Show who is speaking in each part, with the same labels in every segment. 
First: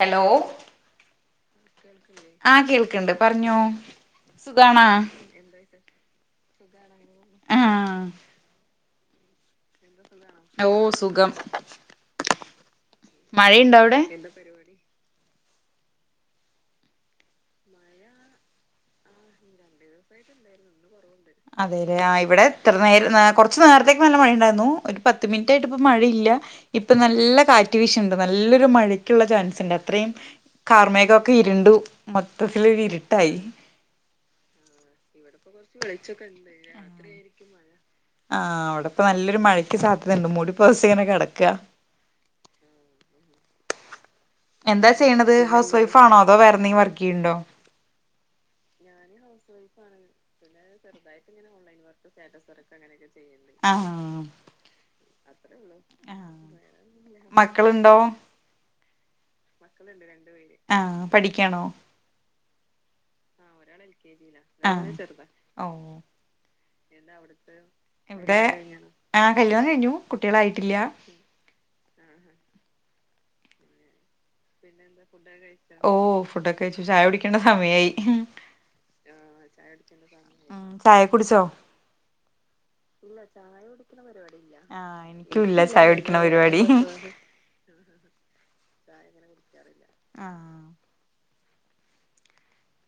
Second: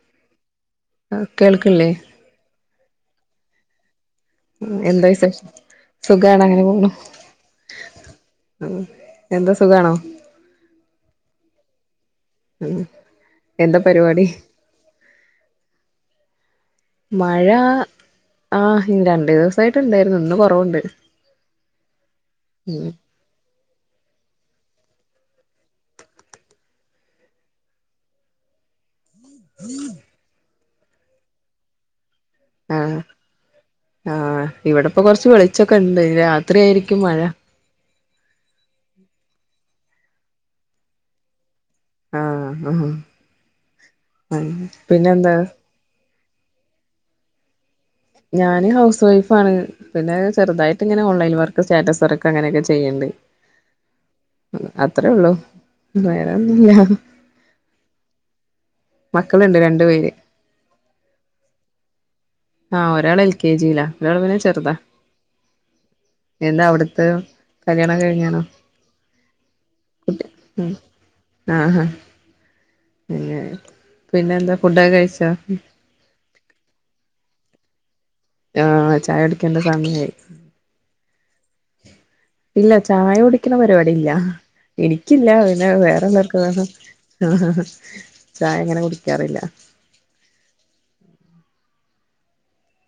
Speaker 1: Hello
Speaker 2: ആ കേൾക്കില്ലേ
Speaker 1: ആഹ് കേൾക്ക്ണ്ട് പറ്ഞ്ഞോ
Speaker 2: എന്താ വിശേഷം? സുഖാണ് അങ്ങനെ പോണ്
Speaker 1: ആഹ്
Speaker 2: ഉംഎന്താ സുഖാണോ?
Speaker 1: ഓ സുഖം.
Speaker 2: ഉം
Speaker 1: മഴയുണ്ടോ
Speaker 2: എന്താ
Speaker 1: അവിടെ
Speaker 2: പരിപാടി മഴ ആ ഇ രണ്ടു ദിവസായിട്ട് ഇണ്ടായിരുന്നു ഇന്ന് കൊറവ്ണ്ട്
Speaker 1: അതേലെ ആ ഇവിടെ ഇത്രനേര ന്നാകുറച്ച് ച്ചു വേർത്തക്ക് നല്ല മഴയുണ്ടായിരുന്നു ഒരു പത്ത് മിനിറ്റായിട്ട് ഇപ്പം മഴയില്ല ഇപ്പൊ നല്ല കാറ്റ് വിശ്ണ്ട് നല്ല ഇതൊരു രു മഴയ്ക്കുള്ള ചാൻസ് ഇണ്ട് അത്രേം കാർമേഘം ഒക്കെ ഇരുണ്ടു മൊത്തത്തിലൊര്
Speaker 2: ആഹ്
Speaker 1: ഇരുട്ടായി
Speaker 2: ആഹ്
Speaker 1: ആ
Speaker 2: ഇവിടെപ്പോ കൊറച്ച്
Speaker 1: ഇവിടെപ്പം
Speaker 2: വെളിച്ചൊക്കെ ഇണ്ട്
Speaker 1: കൊറച്ച് ച്ചൊക്കെണ്ട്
Speaker 2: രാത്രി ആയിരിക്കും
Speaker 1: രാത്രിയായിരിക്കും മഴ ആഹ അവടെപ്പം നല്ലൊരു മഴയ്ക്ക് സാധ്യതയുണ്ട് മൂടിപ്പൊതച്ചിങ്ങനെ കെടക്കാ
Speaker 2: ആ ആ
Speaker 1: എന്താ ചെയ്യ്ണത് ഹൗസ് വൈഫാ ണോ അതോ വേറെന്തെങ്കിലും വർക്കു ചെയ്യ്ണ്ടോ
Speaker 2: ഞാന് ഹൗസ് വൈഫാണ് പിന്നെ ചെറ്തായിട്ടിങ്ങനെ ഓൺലൈൻ വർക്ക് സ്റ്റാറ്റസ് വർക്ക് അങ്ങനേ യൊക്കെ ചെയ്യിണ്ട്
Speaker 1: ആ
Speaker 2: അത്രേ ഒള്ളു വേറൊന്നും ഇല്ലാഹ്
Speaker 1: മക്കളുണ്ടോ
Speaker 2: മക്കളുണ്ട് രണ്ടു പേര്
Speaker 1: ആഹ് പഠിക്കാണോ
Speaker 2: ആ ഒരാൾ എൽ കേ ജീ ലാ
Speaker 1: ആ ഓ
Speaker 2: എന്താ അവിടുത്തെ
Speaker 1: ന്താ അവിട്ത്തെ
Speaker 2: കല്യാണം കഴിഞ്ഞാണോ
Speaker 1: ഇവിടെ ആ കല്യാണം കഴിഞ്ഞു കുട്ട്യാളായിട്ടില്യാ
Speaker 2: ആ ഹാ പിന്നെ പിന്നെന്താ ഫുഡ്ഡൊക്കെ കഴിച്ചോ
Speaker 1: ഓ ഫുഡൊക്കെ കയിച്ചു ചായ കുടിക്കണ്ട സമയായി ഉം
Speaker 2: ആഹ് ചായ
Speaker 1: ആ
Speaker 2: കുടിക്കേണ്ട സമയായി
Speaker 1: ചായ ചായ കുടിച്ചോ
Speaker 2: ഇല്ല ചായ കുടിക്ക്ണെ പരിപാടി ഇല്ല
Speaker 1: ആഹ്
Speaker 2: എനിക്കില്ല
Speaker 1: എനിക്കും ഇല്ല
Speaker 2: പിന്നെ
Speaker 1: ചായ കുടിക്കണ
Speaker 2: വേറൊള്ളോർക്കെ
Speaker 1: പരിപാടി
Speaker 2: വേണം ആ ആ ചായ അങ്ങനെ കുടിക്കാറില്ല
Speaker 1: ആ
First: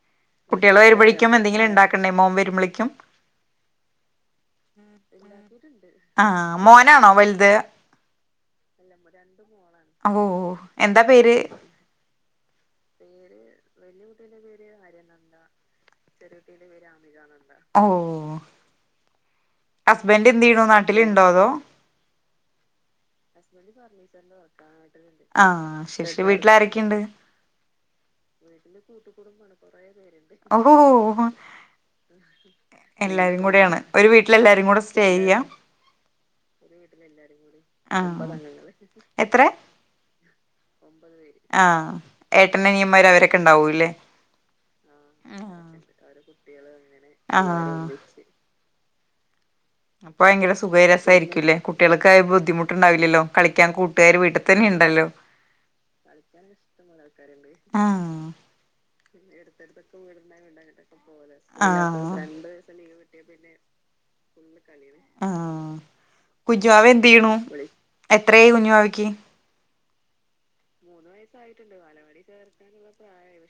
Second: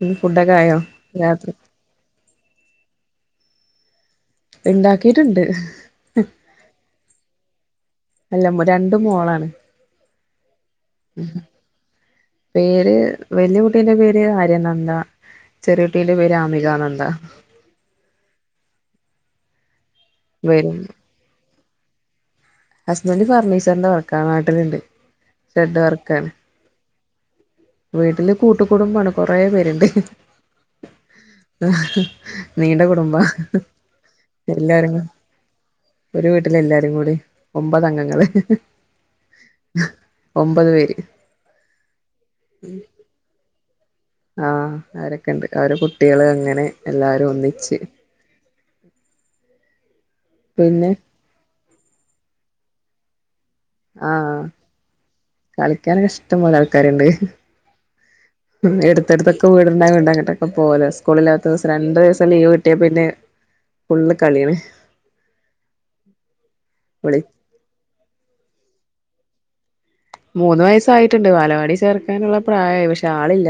Speaker 2: ഉം ഫുഡൊക്കെ ആയോ
Speaker 1: കുട്ടികളെ വരുമ്പോഴേക്കും
Speaker 2: രാത്രി
Speaker 1: എന്തെങ്കിലും ഉണ്ടാക്കണ്ടേ മോൻ വെരുമ്പളേക്കും
Speaker 2: ഇണ്ടാക്കിട്ടുണ്ട്
Speaker 1: ആ മോനാണോ വല്ത്
Speaker 2: അല്ല രണ്ട് മോളാണ്
Speaker 1: ഓ ഓ എന്താ പേര്
Speaker 2: പേര് വല്യ കുട്ടി കുട്ടീന്റെ പേര് ആര്യനന്ദ ചെറിയ കുട്ടീന്റെ പേര് ആമികാനന്ദ
Speaker 1: ഓ ഹസ്ബൻഡ് എന്തെയ്യ്ണു
Speaker 2: വരും
Speaker 1: നാട്ടിൽ ഉണ്ടോ അതോ
Speaker 2: ഹസ്ബൻഡ് [unintelligible] നാട്ടിലുണ്ട്
Speaker 1: ആ
Speaker 2: ഷെഡ്
Speaker 1: ശരി
Speaker 2: വർക്കാണ്
Speaker 1: വീട്ടിലാരൊക്കെയ്ണ്ട്
Speaker 2: വീട്ടില് കൂട്ടുകുടുംബാണ് കൊറേ പേര്ണ്ട്
Speaker 1: ഓ
Speaker 2: അഹ നീണ്ട കുടുംബാ
Speaker 1: എല്ലാരും
Speaker 2: അഹാ
Speaker 1: കൂടെയാണ് ഒരു വീട്ടിലെല്ലാരും കൂടെ
Speaker 2: എല്ലാരും
Speaker 1: സ്റ്റേ ചെയ്യാ
Speaker 2: ഒരു വീട്ടിലെല്ലാരും കൂടി ഒമ്പതഗം ങ്ങങ്ങൾ
Speaker 1: ആഹ്
Speaker 2: ഹ്ഹാ ഒമ്പത് പേര്
Speaker 1: ആ ഏട്ടനനിയമ്മാര് അവരൊക്കെ ഉണ്ടാവൂല്ലേ
Speaker 2: ആ അവരൊക്കെ ഉണ്ട് അവരെ കുട്ട്യാള് അങ്ങനെ എല്ലാരും
Speaker 1: ആഹ്
Speaker 2: ഒന്നിച്ച്
Speaker 1: അപ്പൊ ഭയങ്കര സുഖ
Speaker 2: പിന്നെ
Speaker 1: രസായിരിക്കൂല്ലേ കുട്ടികൾ ക്കായ ബുദ്ധിമുട്ടുണ്ടാവില്ലല്ലോ. കളിക്കാൻ കൂട്ടുകാര് വീട്ടിൽ തന്നെ ഉണ്ടല്ലോ
Speaker 2: കളിക്കാനൊരിഷ്ടം പോലെ ആൾക്കാര്ണ്ട്
Speaker 1: ആഹ്
Speaker 2: മ് എടുത്തെടുത്തൊക്കെ വീട് ഇണ്ടാവയോണ്ടങ്ങട്ടൊക്കെ പോവലോ സ്കൂളില്ലാത്ത ഓസം രണ്ടു ദിവസം
Speaker 1: ആഹ്
Speaker 2: ലീവ് കിട്ടിയാ പിന്നെ ഫുള്ള് കളിയാണ്
Speaker 1: ആ കുഞ്ച് വാവ
Speaker 2: വിളി
Speaker 1: എന്തെയ്യ്ണു എത്രേയി കുഞ് വാവയ്ക്ക്
Speaker 2: മൂന്ന് വയസ്സായിട്ടുണ്ട് വാലവാടി ചേർക്കാനുള്ള പ്രായായി പക്ഷെ ആളില്ല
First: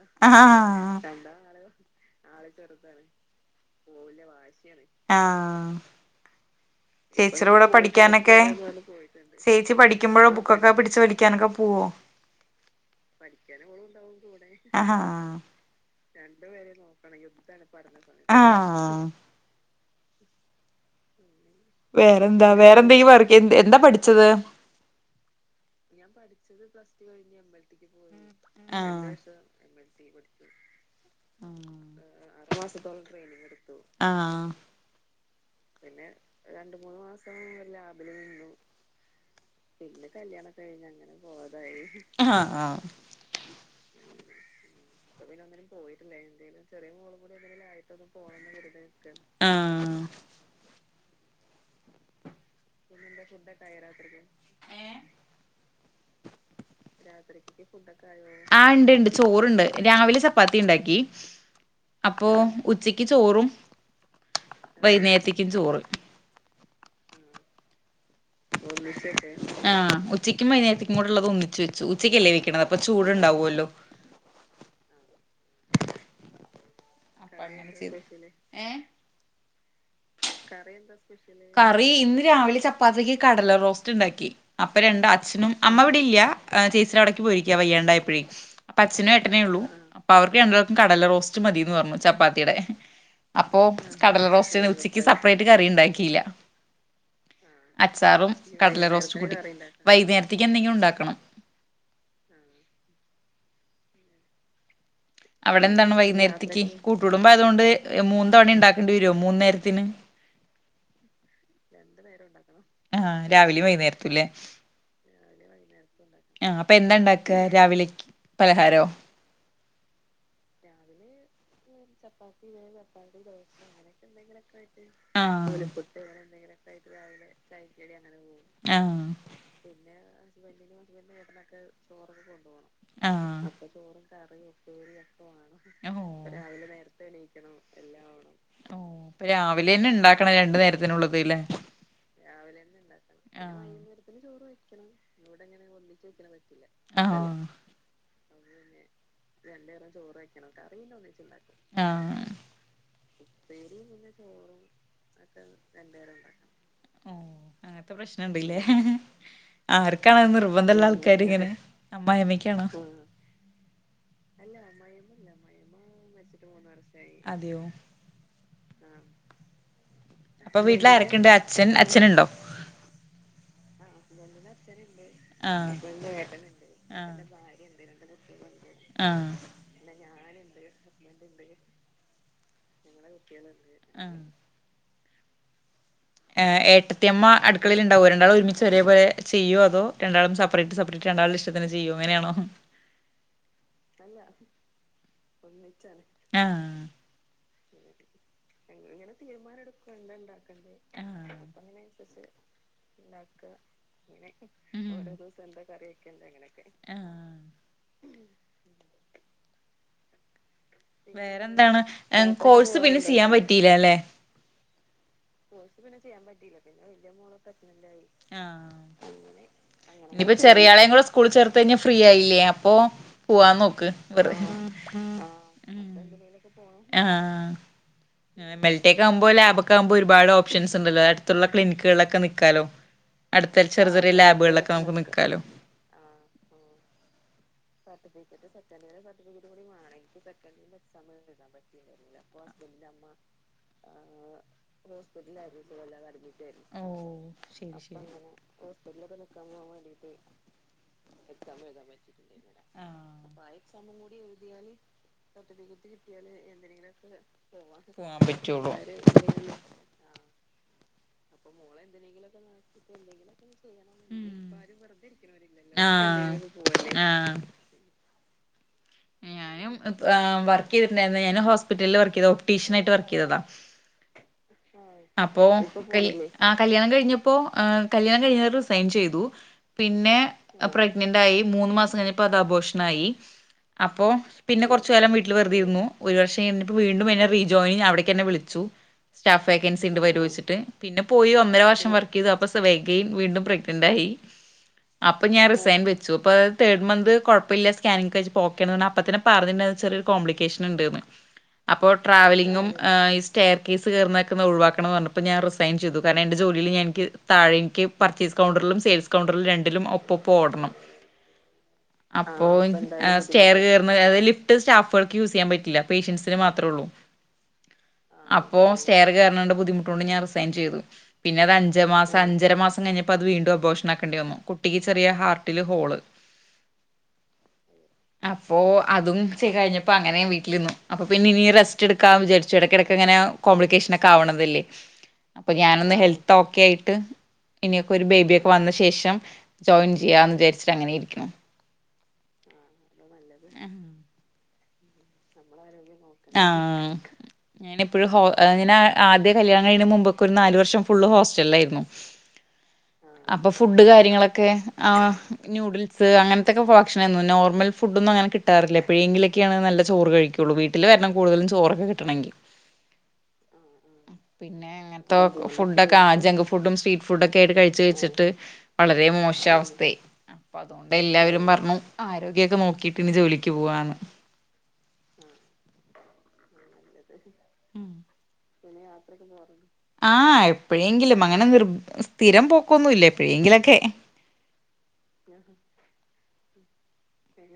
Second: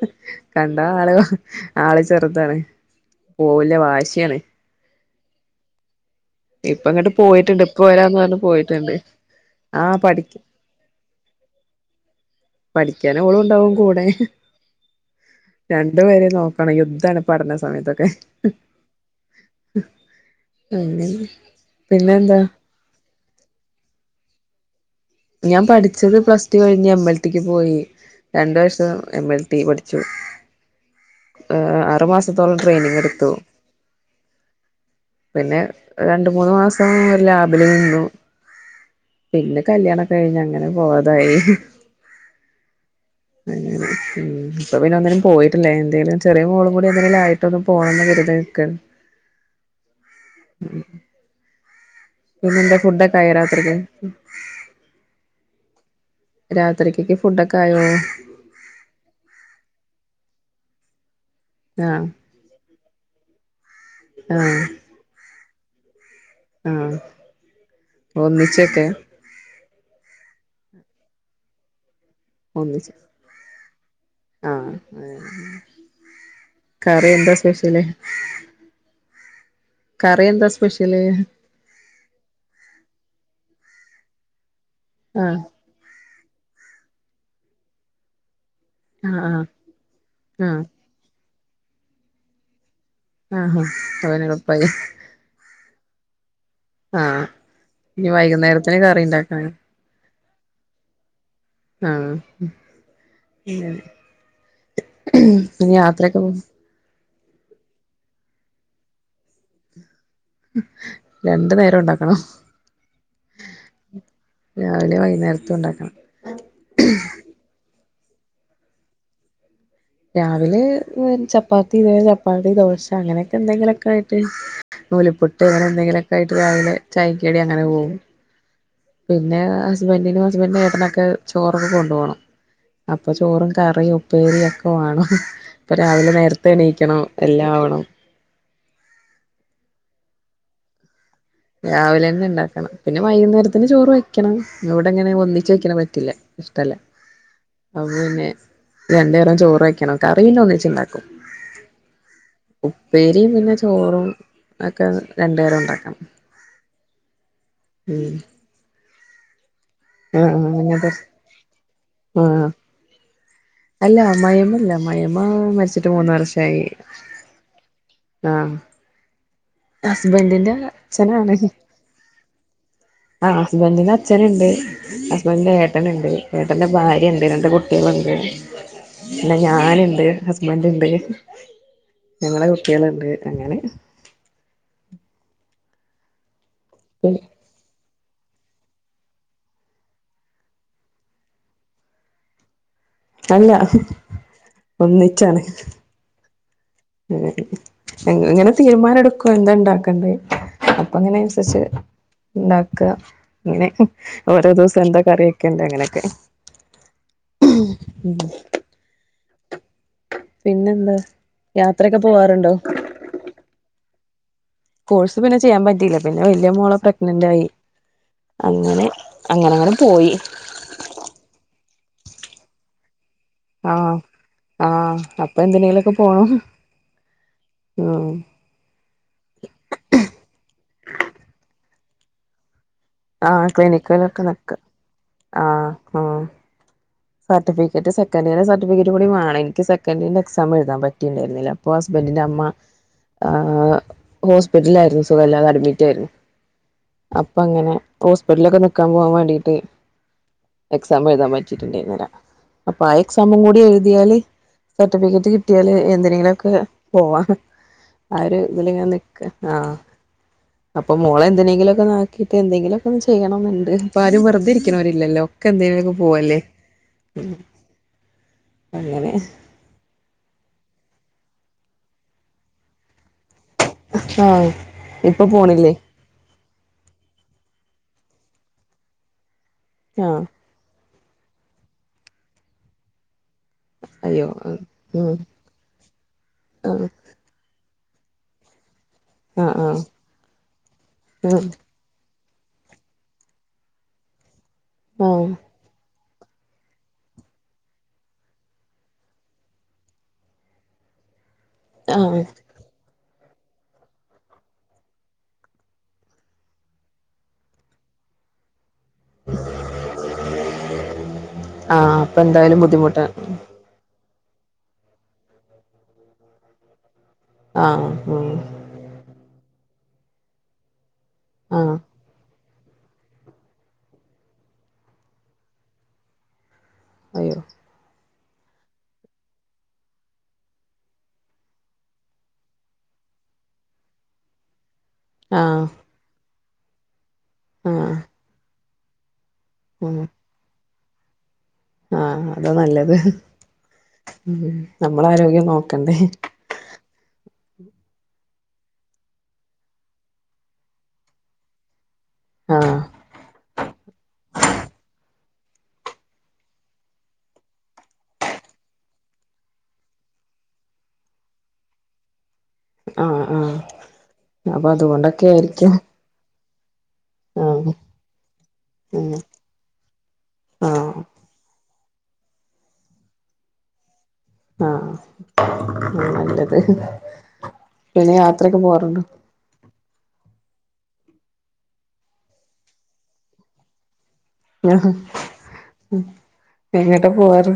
Speaker 2: ഹ്
Speaker 1: ആഹ്
Speaker 2: കണ്ടാ ആള് വാഹ് ആളു ചെറുതാണ് പോവില്ല വാശിയാണ്
Speaker 1: ആ
Speaker 2: ഇപ്പ ഇങ്ങട്ട് പോയിട്ടുണ്ട്
Speaker 1: ടീച്ചറൂടെ
Speaker 2: ഇപ്പ വരാന്ന് പറഞ്ഞ്
Speaker 1: പഠിക്കാനൊക്കെ
Speaker 2: പോയിട്ടുണ്ട്
Speaker 1: ചേച്ചി
Speaker 2: ആഹ്
Speaker 1: പഠിക്കുമ്പൊഴോ ബുക്കൊക്കെ പിടിച്ച് വലിക്ക്യാനൊക്കെ പോവോ
Speaker 2: പഠിക്കാനോളൂണ്ടാവും കൂടെ
Speaker 1: ആഹാ ആഹ്
Speaker 2: രണ്ടു പേര നോക്കണം യുദ്ധാണ് പഠന സമയത്തൊക്കെ
Speaker 1: ആഹ്
Speaker 2: അന്നന്നെ
Speaker 1: വേറെന്താ വേറെന്തെങ്ക്യും വർക്ക് എന്ത് എന്താ പഠിച്ചത്?
Speaker 2: ഞാൻ പഠിച്ചത് പ്ലസ് ടു കഴിഞ്ഞ് എം എൽ ടിക്ക് പോയി രണ്ടു വർഷം
Speaker 1: ആഹ്
Speaker 2: എം എൽ ടി പഠി ആ ആ ആറ് മാസം
Speaker 1: ആഹ്
Speaker 2: പിന്നെ രണ്ട് മൂന്ന് മാസം ലാബില് നിന്നു പിന്നെ കല്യാണ
Speaker 1: കല്യാണംകഴിഞ്ഞ അങ്ങനെ പോയതായി
Speaker 2: ഇപ്പ പിന്നെ ഒന്നിനു പോയിട്ടില്ലേ എന്തേങ്കലും ചെറിയ മോളും കൂടി [unintelligible] പോണംന്ന് കരുതി നിക്കാണ്
Speaker 1: ആഹ്
Speaker 2: പിന്നെന്താ ഫുഡൊക്കെ ആയ രാത്രിക്ക്.? രാത്രിക്കക്ക് ഫുഡൊക്കെ ആയോ
Speaker 1: ആ ണ്ട് ണ്ട് ചോറുണ്ട് രാവിലെ പ്പാത്തി ണ്ടാക്കി
Speaker 2: ആഹ്
Speaker 1: അപ്പോ ഉച്ചക്ക് ചോറും
Speaker 2: ആഹ്
Speaker 1: ഉച്ചയ്ക്ക് ചോറ്
Speaker 2: ആഹ ഒന്നിച്ചക്കെ
Speaker 1: ആ ഉച്ചക്കും വൈന്നേരത്തക്കും കൂടെ ഉള്ളത് ഒന്നിച്ച് വെച്ചു ഉച്ചക്കല്ലേ വെക്കണത് അപ്പൊ
Speaker 2: ഒന്നിച്ച്
Speaker 1: ചൂടുണ്ടാവുഅല്ലോ
Speaker 2: ആഹ് കറി എന്താ സ്പേഷ്യല്
Speaker 1: ഏഹ് കറി ഇന്ന് രാവിലെ ചപ്പാത്തിക്ക് കടല റോസ്റ്റ് ഉണ്ടാക്കി. അപ്പൊ രണ്ട്
Speaker 2: ആഹ്
Speaker 1: അച്ഛനും അമ്മ ഇവിടെ ഇല്ല ചേച്ചി അവിടയ്ക്ക് പോയിരിക്കാ വയ്യാണ്ടായായപായേ അപ്പൊ അച്ഛനേ
Speaker 2: ആഹ്
Speaker 1: ഏട്ടനേ
Speaker 2: ആഹ്
Speaker 1: ഉള്ളൂ അപ്പൊ അവർക്ക്
Speaker 2: ആഹ്
Speaker 1: കണ്ടർക്കും കടല റോസ്റ്റ് മതിന്ന് പറഞ്ഞു ചപ്പാത്തിടെ അപ്പൊ
Speaker 2: ആഹാ
Speaker 1: കടല
Speaker 2: അതോണ്ട്
Speaker 1: റോസ്റ്റ്
Speaker 2: എളുപ്പായി
Speaker 1: തന്നെ ഉച്ചയ്ക്ക് കറി ഉണ്ടാക്കില്ല
Speaker 2: ആഹ് ഇനി
Speaker 1: അച്ചാറും
Speaker 2: വൈകുന്നേരത്തിന്
Speaker 1: കടല
Speaker 2: കറി
Speaker 1: റോസ്റ്റ് കുട്ടി
Speaker 2: ഇണ്ടാക്കണം
Speaker 1: വൈകുന്നേരത്തേക്ക് എന്തെങ്കിലും ഉണ്ടാക്കണം
Speaker 2: ആഹ്
Speaker 1: അവിടെ
Speaker 2: പിന്നെ
Speaker 1: എന്താണ്
Speaker 2: യാത്രയൊക്കെ പോ
Speaker 1: വൈന്നേരത്തേക്ക്. കുടുംബം അതുകൊണ്ട് മൂന്ന് തവണ ഉണ്ടാക്കേണ്ടി വരുമോ മൂന്ന് നേരത്തിന്
Speaker 2: രണ്ടു നേരം ഉണ്ടാക്കണം
Speaker 1: ആ രാവിലെയ വൈന്നേരത്തല്ലേ
Speaker 2: രാവിലെ വൈകുന്നേരത്തും ഉണ്ടാക്കണം
Speaker 1: ആ അപ്പൊ എന്താ ഉണ്ടാക്ക രാവിലെക്ക് പലഹാരോ
Speaker 2: രാവിലെ ചപ്പാത്തി ഇത് ചപ്പാത്തി ദോ ശ അങ്ങനെയൊക്കെ എന്തെങ്കിലുക്കെ ആയിട്ട് നൂലിപ്പുട്ട്
Speaker 1: ആഹ്
Speaker 2: അങ്ങനെ എന്തെങ്കിലുമൊക്കെ ആയിട്ട് രാവിലെ ചായക്കടി അങ്ങനെ പോകും
Speaker 1: ആഹ്
Speaker 2: പിന്നെ ഹസ്ബന്റിനും ഹസ്ബന്റിന്റെ എട്ടനൊക്കെ ചോറും
Speaker 1: ആ
Speaker 2: കറിയും ഉപ്പേരിയും ഒക്കെ വേണം ഇപ്പൊ രാവിലെ
Speaker 1: [inaudible]
Speaker 2: നേരത്തെ എണീക്കണം എല്ലാവണം.
Speaker 1: രണ്ട് നേരത്തിനുള്ളത് ല്ലേ
Speaker 2: രാവിലെ തന്നെ ഉണ്ടാക്കണം പിന്നെ
Speaker 1: ആഹ്
Speaker 2: വൈകുന്നേരത്തിന് ചോറ് വെക്കണം ഇവിടെ എങ്ങനെ ഒന്നിച്ച് വെക്കണ പറ്റില്ല. ഇല്ല ഇഷ്ടല്ല
Speaker 1: ആഹ്
Speaker 2: അപ്പോ പിന്നെ രണ്ടു നേരം ചോറ് വെക്കണം കറി പിന്നെ
Speaker 1: [unintelligible] [inaudible]
Speaker 2: ഉപ്പേരിയും പിന്നെ ചോറും ഒക്കെ രണ്ടു നേരം ഉണ്ടാക്കണം
Speaker 1: ഓ അങ്ങനത്തെ
Speaker 2: ഉം
Speaker 1: പ്രശ്നമുണ്ടല്ലേ ആർക്കാണോ
Speaker 2: ആഹ് ആഹ്
Speaker 1: നിർബന്ധള്ള
Speaker 2: അങ്ങനത്തെ
Speaker 1: ആൾക്കാാര് ഇങ്ങനെ അമ്മായി
Speaker 2: ആഹ്
Speaker 1: അമ്മക്കാണോ
Speaker 2: അല്ല അമ്മായിയമ്മല്ല അമ്മായിമ്മ മരിച്ചിട്ട് മൂന്ന് വർഷായി.
Speaker 1: അതെയോ
Speaker 2: ആ ഹസ്ബൻഡിന്റെ
Speaker 1: അപ്പൊ വീട്ടില് ആരൊക്കെണ്ട്
Speaker 2: അച്ഛനാണ്
Speaker 1: അച്ഛൻ അച്ഛനുണ്ടോ
Speaker 2: ആ ഹസ്ബൻഡിന്റെ അച്ഛനുണ്ട് ഹസ്ബൻഡിന്റെ
Speaker 1: ആഹ്
Speaker 2: ഏട്ടനുണ്ട് ഏട്ടന്റെ ഭാര്യ
Speaker 1: ആഹ്
Speaker 2: ണ്ട് രണ്ട് കുട്ടികളുണ്ട്
Speaker 1: ആഹ്
Speaker 2: പിന്നെ ഞാനുണ്ട്..... ഹസ്ബന്റ്ണ്ട് ഞങ്ങളെ കുട്ട്യേള്ണ്ട് അങ്ങനെ
Speaker 1: ആഹ് ഏഹ്ഹ്ഹ്.. ഏട്ടത്തിയമ്മ അടുക്കളയി ണ്ടവൊ രണ്ടാളും ഒരുമിച്ച് ഒരേപോലെ ചെയ്യോ അതോ രണ്ടാളും സപ്പേറേറ്റ് സപ്പറേറ്റ് രണ്ടാൾടെഷ്ടത്തിനു ചെയ്യോ അങ്ങനെയാണൊ.
Speaker 2: അല്ല അഹ്മ് ഒന്നിച്ചാണ്
Speaker 1: ആഹ്
Speaker 2: [unintelligible] ഞങ്ങളിങ്ങനെ തീരുമാനടുക്കും പ്പെന്തണ്ടാക്കണ്ട അപ്പ അങ്ങനെ
Speaker 1: ഓരോ
Speaker 2: അൻസരിച്ച് ഇണ്ടാക്ക ഇങ്ങനെ.
Speaker 1: മ് ഓരോ ദിവസംഎന്താ കറിവെക്കണ്ടെ അങ്ങനൊക്കെ ആ
Speaker 2: ഉം [unintelligible] പിന്നെന്താ
Speaker 1: വേറെന്താണ്
Speaker 2: യാത്രയൊക്കെ പോവാറുണ്ടോ
Speaker 1: കോഴ്സ്പിന്നെ ചെയ്യാൻ പറ്റീലാലെ
Speaker 2: കോഴ്സ് പിന്നെ ചെയ്യാൻ
Speaker 1: കോഴ്സ് പിന്നെ
Speaker 2: പറ്റിയില്ല വലിയ
Speaker 1: ചെയ്യാൻപറ്റീല്ല
Speaker 2: മോളെ
Speaker 1: പിന്നെ
Speaker 2: പ്രഗ്നന്റ്
Speaker 1: വല്യമോള
Speaker 2: ആയി
Speaker 1: പ്രഗ്നന്റ് ആയി ആ അങ്ങനെ അങ്ങന ഇനിപ്പോ ചെറിയാളേംകൂടെ സ്കൂള്ചേർത്തഴിഞ്ഞാ ഫ്രീ ആയില്ലേ അപ്പോ
Speaker 2: ആ ആ അപ്പൊ എന്തിനെലൊക്കെപോണം.
Speaker 1: ആ മെൽറ്റക്കാവുമ്പോ ലാബക്കാവുമ്പോ ഒരുപാട് ഓ പ്ഷൻസ്ണ്ട്ലേ അടുത്തുള്ള ക്ലിനിക്ക്കൾലൊക്കെ നിക്കാലോ.
Speaker 2: ആ
Speaker 1: അടുത്ത ചെറിയ ചെറിയ
Speaker 2: ക്ലിനിക്കിലൊക്കെ നിക്ക
Speaker 1: ലാബുകളിലൊക്കെ നമുക്ക് നിക്കാലോ
Speaker 2: ആ ആ സർട്ടിഫിക്കറ്റ് സെക്കൻ്ഇയറിന്റെ സർട്ടിഫിക്കറ്റ് കൂടി വേണം ഇൻക്ക് സെക്കൻന്റെ ക്സാം എഴുതാൻ പറ്റിണ്ടായിരുന്നില്ല അപ്പൊ ഹസ്ബൻന്റെ അമ്മ ഹോസ്
Speaker 1: ഹോസ്പിറ്റലായിരുന്നു സുഖല്ലാതെ അഡ്മിറ്റായിരുന്നു ഓ ശരി ശരി
Speaker 2: ഹോസ്പിറ്റ്ലൊക്കെ നിക്കാൻ
Speaker 1: ഇതിലൊക്കെ
Speaker 2: പോവാൻവാണ്ടിട്ട് എക്സാമെഴുതാൻ പറ്റിട്ടുണ്ടേർന്നില അപ്പൊ ആ
Speaker 1: ആഹ്
Speaker 2: എക്സാംകൂടി എഴുതിയാല് സർട്ടിഫിക്കറ്റ് കിട്ടിയ
Speaker 1: സർട്ടിഫിക്കറ്റ് കിട്ടിയാലേ എന്തിനെങ്കിലുഒക്കെ പോവാൻ പോവാൻ
Speaker 2: ആ ഒരു
Speaker 1: പറ്റുള്ളൂ
Speaker 2: ഇതിലിങ്ങനെ നിക്ക
Speaker 1: [unintelligible]
Speaker 2: ആഹ് അപ്പൊ മോളന്തിനെങ്കിലൊക്കെന്ന് ആക്കിട്ട് എന്തെങ്കിലും ജോലി ചെയ്യണന്ന്ണ്ട് ഇപ്പൊആരും വെറതെ ഇരിക്കണോരില്ലല്ലോ ഒക്കെ എന്തിനെങ്കിപോവല്ലേ
Speaker 1: ആ
Speaker 2: അങ്ങനെ
Speaker 1: ഞാനും ആ വർക്ക്യ്തിട്ടണ്ടായിരുന്നു ഞാന് ഹോസ്പിറ്റല്ല് വർക്ക്യ്ത ഓപ്ടീഷ്യൻയിട്ട് വർ കിയതാ
Speaker 2: ആഹ് ഇപ്പൊ
Speaker 1: അപ്പോ
Speaker 2: പോണില്ലേ
Speaker 1: ഇപ്പൊ പോണില്ലേ ആ കല്യാണം കഴിഞ്ഞപ്പോ ആ കല്യാണം കഴിഞ്ഞാര റിസൈൻചെയ്തു പിന്നെ
Speaker 2: ആഹ്
Speaker 1: പ്ര ഗ്നന്റായി മൂന്ന്മാസം കഴിഞ്ഞപ്പോ അത് അബോഷനായി അപ്പോ
Speaker 2: അയ്യോ
Speaker 1: പിന്നെ കുറച്ച്കാലം
Speaker 2: ഉം
Speaker 1: വീട്ടില് വെർതെയിരുന്നു ഒരു വർഷംഴിഞപ്പോ
Speaker 2: ആഹ്
Speaker 1: വീണ്ടും പിന്നെ റീജോയിനിങ് അവിട കെന്നെ വിളിച്ചു സ്റ്റാഫ്‌
Speaker 2: ആഹ് ആഹ്
Speaker 1: വേക്കൻസി ണ്ട് വരോയിച്ചിട്ട് പിന്നെ പോയി
Speaker 2: ഉം
Speaker 1: ഒന്നര വർഷം വർ ക്കെയ്തപ്പം അഗൈൻ വീണ്ടും പ്രഗ്നന്റ്ആയി അപ്പൊ
Speaker 2: ആഹ്
Speaker 1: ഞാൻ റിസൈൻ വെ ച്ചു പ്പ തേഡ്മന്ത് കൊഴപ്പല്ല സ്കാനിങ് കഴിഞ്ഞപ്പം ഓ ക്കെണ് അപ്പതന്നെ പറഞ്ഞണ്ടെയിനി ചെറിയൊരു കോപ്ലിക്കേഷൻണ്ട്ന്ന്‌ അപ്പോ
Speaker 2: ആഹ്
Speaker 1: ട്രാവലിങ്ങും സ്റ്റൈർകേസ് കേർന്നൊക്കെ ഒഴവാക്കണൊന്നർഞ്ഞപ്പോ ഞാൻ റിസൈൻചെയ്തു കാരണം എന്റെ ജോലിൽ എനിക്ക് താഴെഇൻക് പർച്ചെയ് കൗണ്ടർ ലും സെയിൽ കൗണ്ടർലും രണ്ടിലും ഓപ്പൊപ്പം ഓടണം
Speaker 2: ആഹ്
Speaker 1: അപ്പൊ
Speaker 2: എന്തായാലും
Speaker 1: ഞ
Speaker 2: ബുദ്ധിമുട്ടാ
Speaker 1: സ്റ്റെയർകേർന്ന ലിഫ്റ്റ് സ്റ്റാഫൾക്ക് യൂസ്യ്യാൻ പറ്റില്ല പേഷ്യൻസ്ന്മാത്രള്ളു
Speaker 2: ആഹ് ഉം
Speaker 1: അപ്പോ സ്റ്റെയർകേർന്നോണ്ട് ബുദ്ധിമുട്ടൊണ്ട് ഞാൻ റിസൈൻ ചെയ്തു പിന്ന
Speaker 2: ആഹ്
Speaker 1: അഞ്ച്മാസ അഞ്ചര മാ സം കഴിഞ്ഞപ്പോ അത് വീണ്ടും അബോഷൻ ആക്കേണ്ടിവന്നു കുട്ടിക്ക്ചെറിയ ഹാർട്ടില് ഹോള്
Speaker 2: അയോ
Speaker 1: അപ്പൊ അതും ചെ കഴിഞ്ഞപ്പോ അങ്ങനെ വീട്ട്ല്ന്നു അപ്പൊ പിന്ന ഇനി റസ്റ്റ്ട്ക്കാം വിചാരിച്ച് എടക്കെട്ക്ക് ഇങ്ങനെ നെ കോപ്ലിക്കേഷനൊക്കെ ആവ്ണതല്ലേ അപ്പൊ
Speaker 2: ആഹ്
Speaker 1: ഞാനൊന്ന് ഹെൽത്ത് ഓക്കെ ആയിട്ട് ഇനിഒക്കെ
Speaker 2: ആഹ്
Speaker 1: ഒരു ബേബിയൊക്കെ വന്ന ശേഷം ജോയിൻ ചെയ്യാന്ന് വിചാരിച്ചിട്ട് അങ്ങനെയിരിക്ക്ണു.
Speaker 2: ആ അതാ നല്ലത് നമ്മള ആരോഗ്യം നോ
Speaker 1: ക്കണ്ടേ ആ ഞാനിപ്പൊഴും ഹോ ഇങ്ങനെ ആദ്യ കല്യാണകയ്യ്‌ണ മുമ്പൊക്കെ ഒരു നാലവർഷം ഫുള് ഹോസ്റ്റൽലായിരുന്നു
Speaker 2: ആഹ്
Speaker 1: അപ്പൊ ഫുഡ് കാര്യങ്ങളൊക്കെ ആ നൂഡിൽസ് അങ്ങനത്തെക്കെ ഫണ്ക്ഷൻ ആയിരുന്നു, നോർമൽ ഫുഡ് ഒന്നും അങ്ങനെ കിട്ടാറില്ല, എപ്പോഴെങ്കിലൊക്കെയാണ് നല്ല ചോറ് കഴിക്കുകയുള്ളൂ വീട്ടി വീട്ടില് വരണം കൂടുതലും ചോറ് ഒക്കെ കിട്ടണമെങ്കിൽ.
Speaker 2: ആഹ് ആഹ്
Speaker 1: അആ
Speaker 2: അപ്പൊ
Speaker 1: പിന്നെ അങ്ങൻത്തെ
Speaker 2: അതുകൊണ്ടൊക്കെ ആയിരിക്കും
Speaker 1: ഫുഡൊക്കെ ജങ്ക്ഫുഡും സ്ട്രീ ആ ആ ഫുഡ്ഡ്ഒക്കെയിട്ട്
Speaker 2: ആഹ്
Speaker 1: കഴിച്ച് കഴിച്ചിട്ട് വളരെ
Speaker 2: ഉം
Speaker 1: മോശ അവസ്ഥയി അപ്പ അതോണ്ട്
Speaker 2: ആഹ്
Speaker 1: എല്ലാവരും പറഞ്ഞു ആരോഗ്യമൊക്കെ നോക്കിട്ട് ഇനി ജോലിക്ക് പോവാന്നു.
Speaker 2: ആഹ് അത് നല്ലത്.
Speaker 1: ഉം
Speaker 2: പിന്നെ യാത്രയൊക്കെ
Speaker 1: പിന്നെ
Speaker 2: പോവാറുണ്ടോ
Speaker 1: യാത്ര എന്നുപറഞ്ഞു, ആഹ്. എപ്പോഴെങ്കിലും അങ്ങനെ നിർ സ്ഥിരം പോക്കൊന്നുമില്ല എപ്പോഴെങ്കിലൊക്കെ.
Speaker 2: ആഹ് എങ്ങട്ടാ പോകാറ്.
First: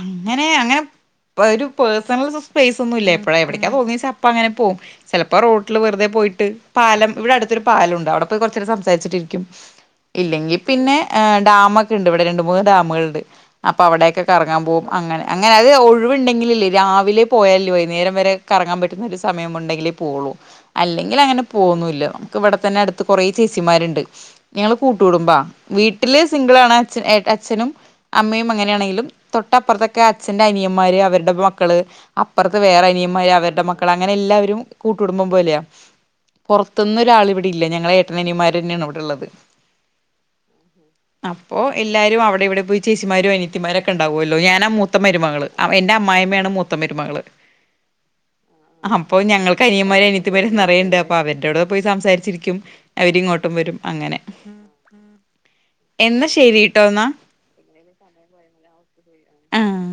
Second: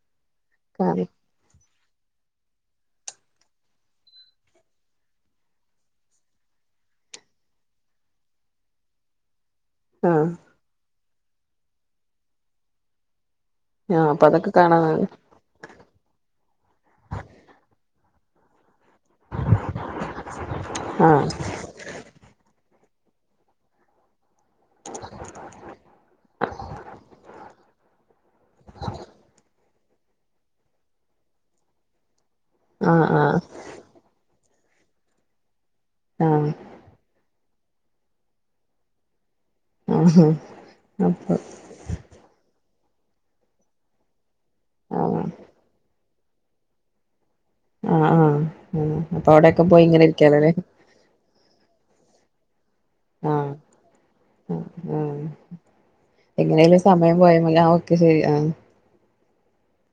Speaker 1: അങ്ങനെ അങ്ങനെ വരും. പേർസണൽസ് സ്പേസ് ഒന്നും ഇല്ല, എപ്പോൾ എവിടക്കാ തോന്നിയാൽ അപ്പ അങ്ങനെ പോകും, ചിലപ്പോ റോഡിൽ വെറുതെ പോയിട്ട്. പാലം ഇവിടെ അടുത്തൊരു പാലം ഉണ്ട്, അവിടെ പോയി കുറച്ചുനേരം സംസാരിച്ചിട്ട്. ക്കും
Speaker 2: ആഹ്
Speaker 1: ഇല്ലെങ്കിൽ പിന്നെ ഏഹ് ഡാം ഒക്കെയുണ്ട് ഇവിടെ രണ്ട് മൂന്ന് ഡാമുകളുണ്ട് അപ്പൊ അവിടെ
Speaker 2: ആഹ്
Speaker 1: ഒക്കെ.
Speaker 2: അതൊക്കെ
Speaker 1: കറങ്ങാൻ പോകും
Speaker 2: കാണാൻ
Speaker 1: അങ്ങനെ അങ്ങനെ അത് ഒഴിവുണ്ടെങ്കിൽ അല്ലെ രാവിലെ പോയാൽ അല്ലേ വൈകുന്നേരം വരെ കറങ്ങാൻ പ ഏറ്റവും നല്ല സമയം ഉണ്ടെങ്കിൽ പോകുള്ളൂ അല്ലെങ്കിൽ
Speaker 2: ആഹ്
Speaker 1: അങ്ങനെ പോകുന്നുമില്ല നമുക്ക് ഇവിടെ തന്നെ അടു കൊറേ ചേച്ചിമാരുണ്ട് ഞങ്ങള്ൾ കൂട്ടൂടുമ്പാ വീട്ടില് സിംഗിള ആണ് അച്ഛ അച്ഛനും അമ്മയും അങ്ങനെയാണെങ്കിലും തൊട്ടപ്പുറത്തൊക്കെ അച്ഛന്റെ അനിയന്മാര് അവരുടെ മക്കള് അപ്പുറത്ത് വേറെ
Speaker 2: ആഹ്
Speaker 1: അനിയന്മാര്
Speaker 2: ആഹ്
Speaker 1: അവരുടെ മക്കൾ അങ്ങനെ എല്ലാവരും കൂട്ടുകുടുമ്പം പോലെയാ
Speaker 2: ആഹ്
Speaker 1: പുറത്തൊന്നു ഒരാൾ ഇവിടെ ഇല്ലേ ഞങ്ങളെ ഏട്ടനനിമാര് തന്നെയാണ് ഇവിടെള്ളത്
Speaker 2: ആഹ് അപ്പൊ
Speaker 1: അപ്പോ എല്ലാരും അവിടെ ഇവിടെ പോയി ചേച്ചിമാരും അനത്തിമാരൊക്കെ ഉണ്ടാവുമല്ലോ ല്ലോ ഞാനാ മൂത്ത
Speaker 2: ആഹ്
Speaker 1: മരുമകൾ എന്റെ അ്മായിയമ്മയാണ് മൂത്ത മരുമകള്
Speaker 2: ആഹ് ആഹ് ആഹ്
Speaker 1: അപ്പൊ
Speaker 2: അവിടെക്കെ
Speaker 1: ഞങ്ങൾക്ക്
Speaker 2: പോയി
Speaker 1: അനിയന്മാര
Speaker 2: ഇങ്ങനെ
Speaker 1: അനിയത്ത്മാര
Speaker 2: ഇരിക്കാലോല്ലേ
Speaker 1: നിറയുണ്ട് അപ്പൊ അവന്റെ കൂടെ പോയി സംസാരിച്ചിരിക്കും അവരിങ്ങോട്ടും
Speaker 2: ആഹ്
Speaker 1: വരും അങ്ങനെ എന്നാൽ ശരി
Speaker 2: എങ്ങനെിലും
Speaker 1: കേട്ടോ എന്നാൽ
Speaker 2: സമയം പോയ ഞാൻ ഒക്കെ ശരി ആഹ്
Speaker 1: ആഹ്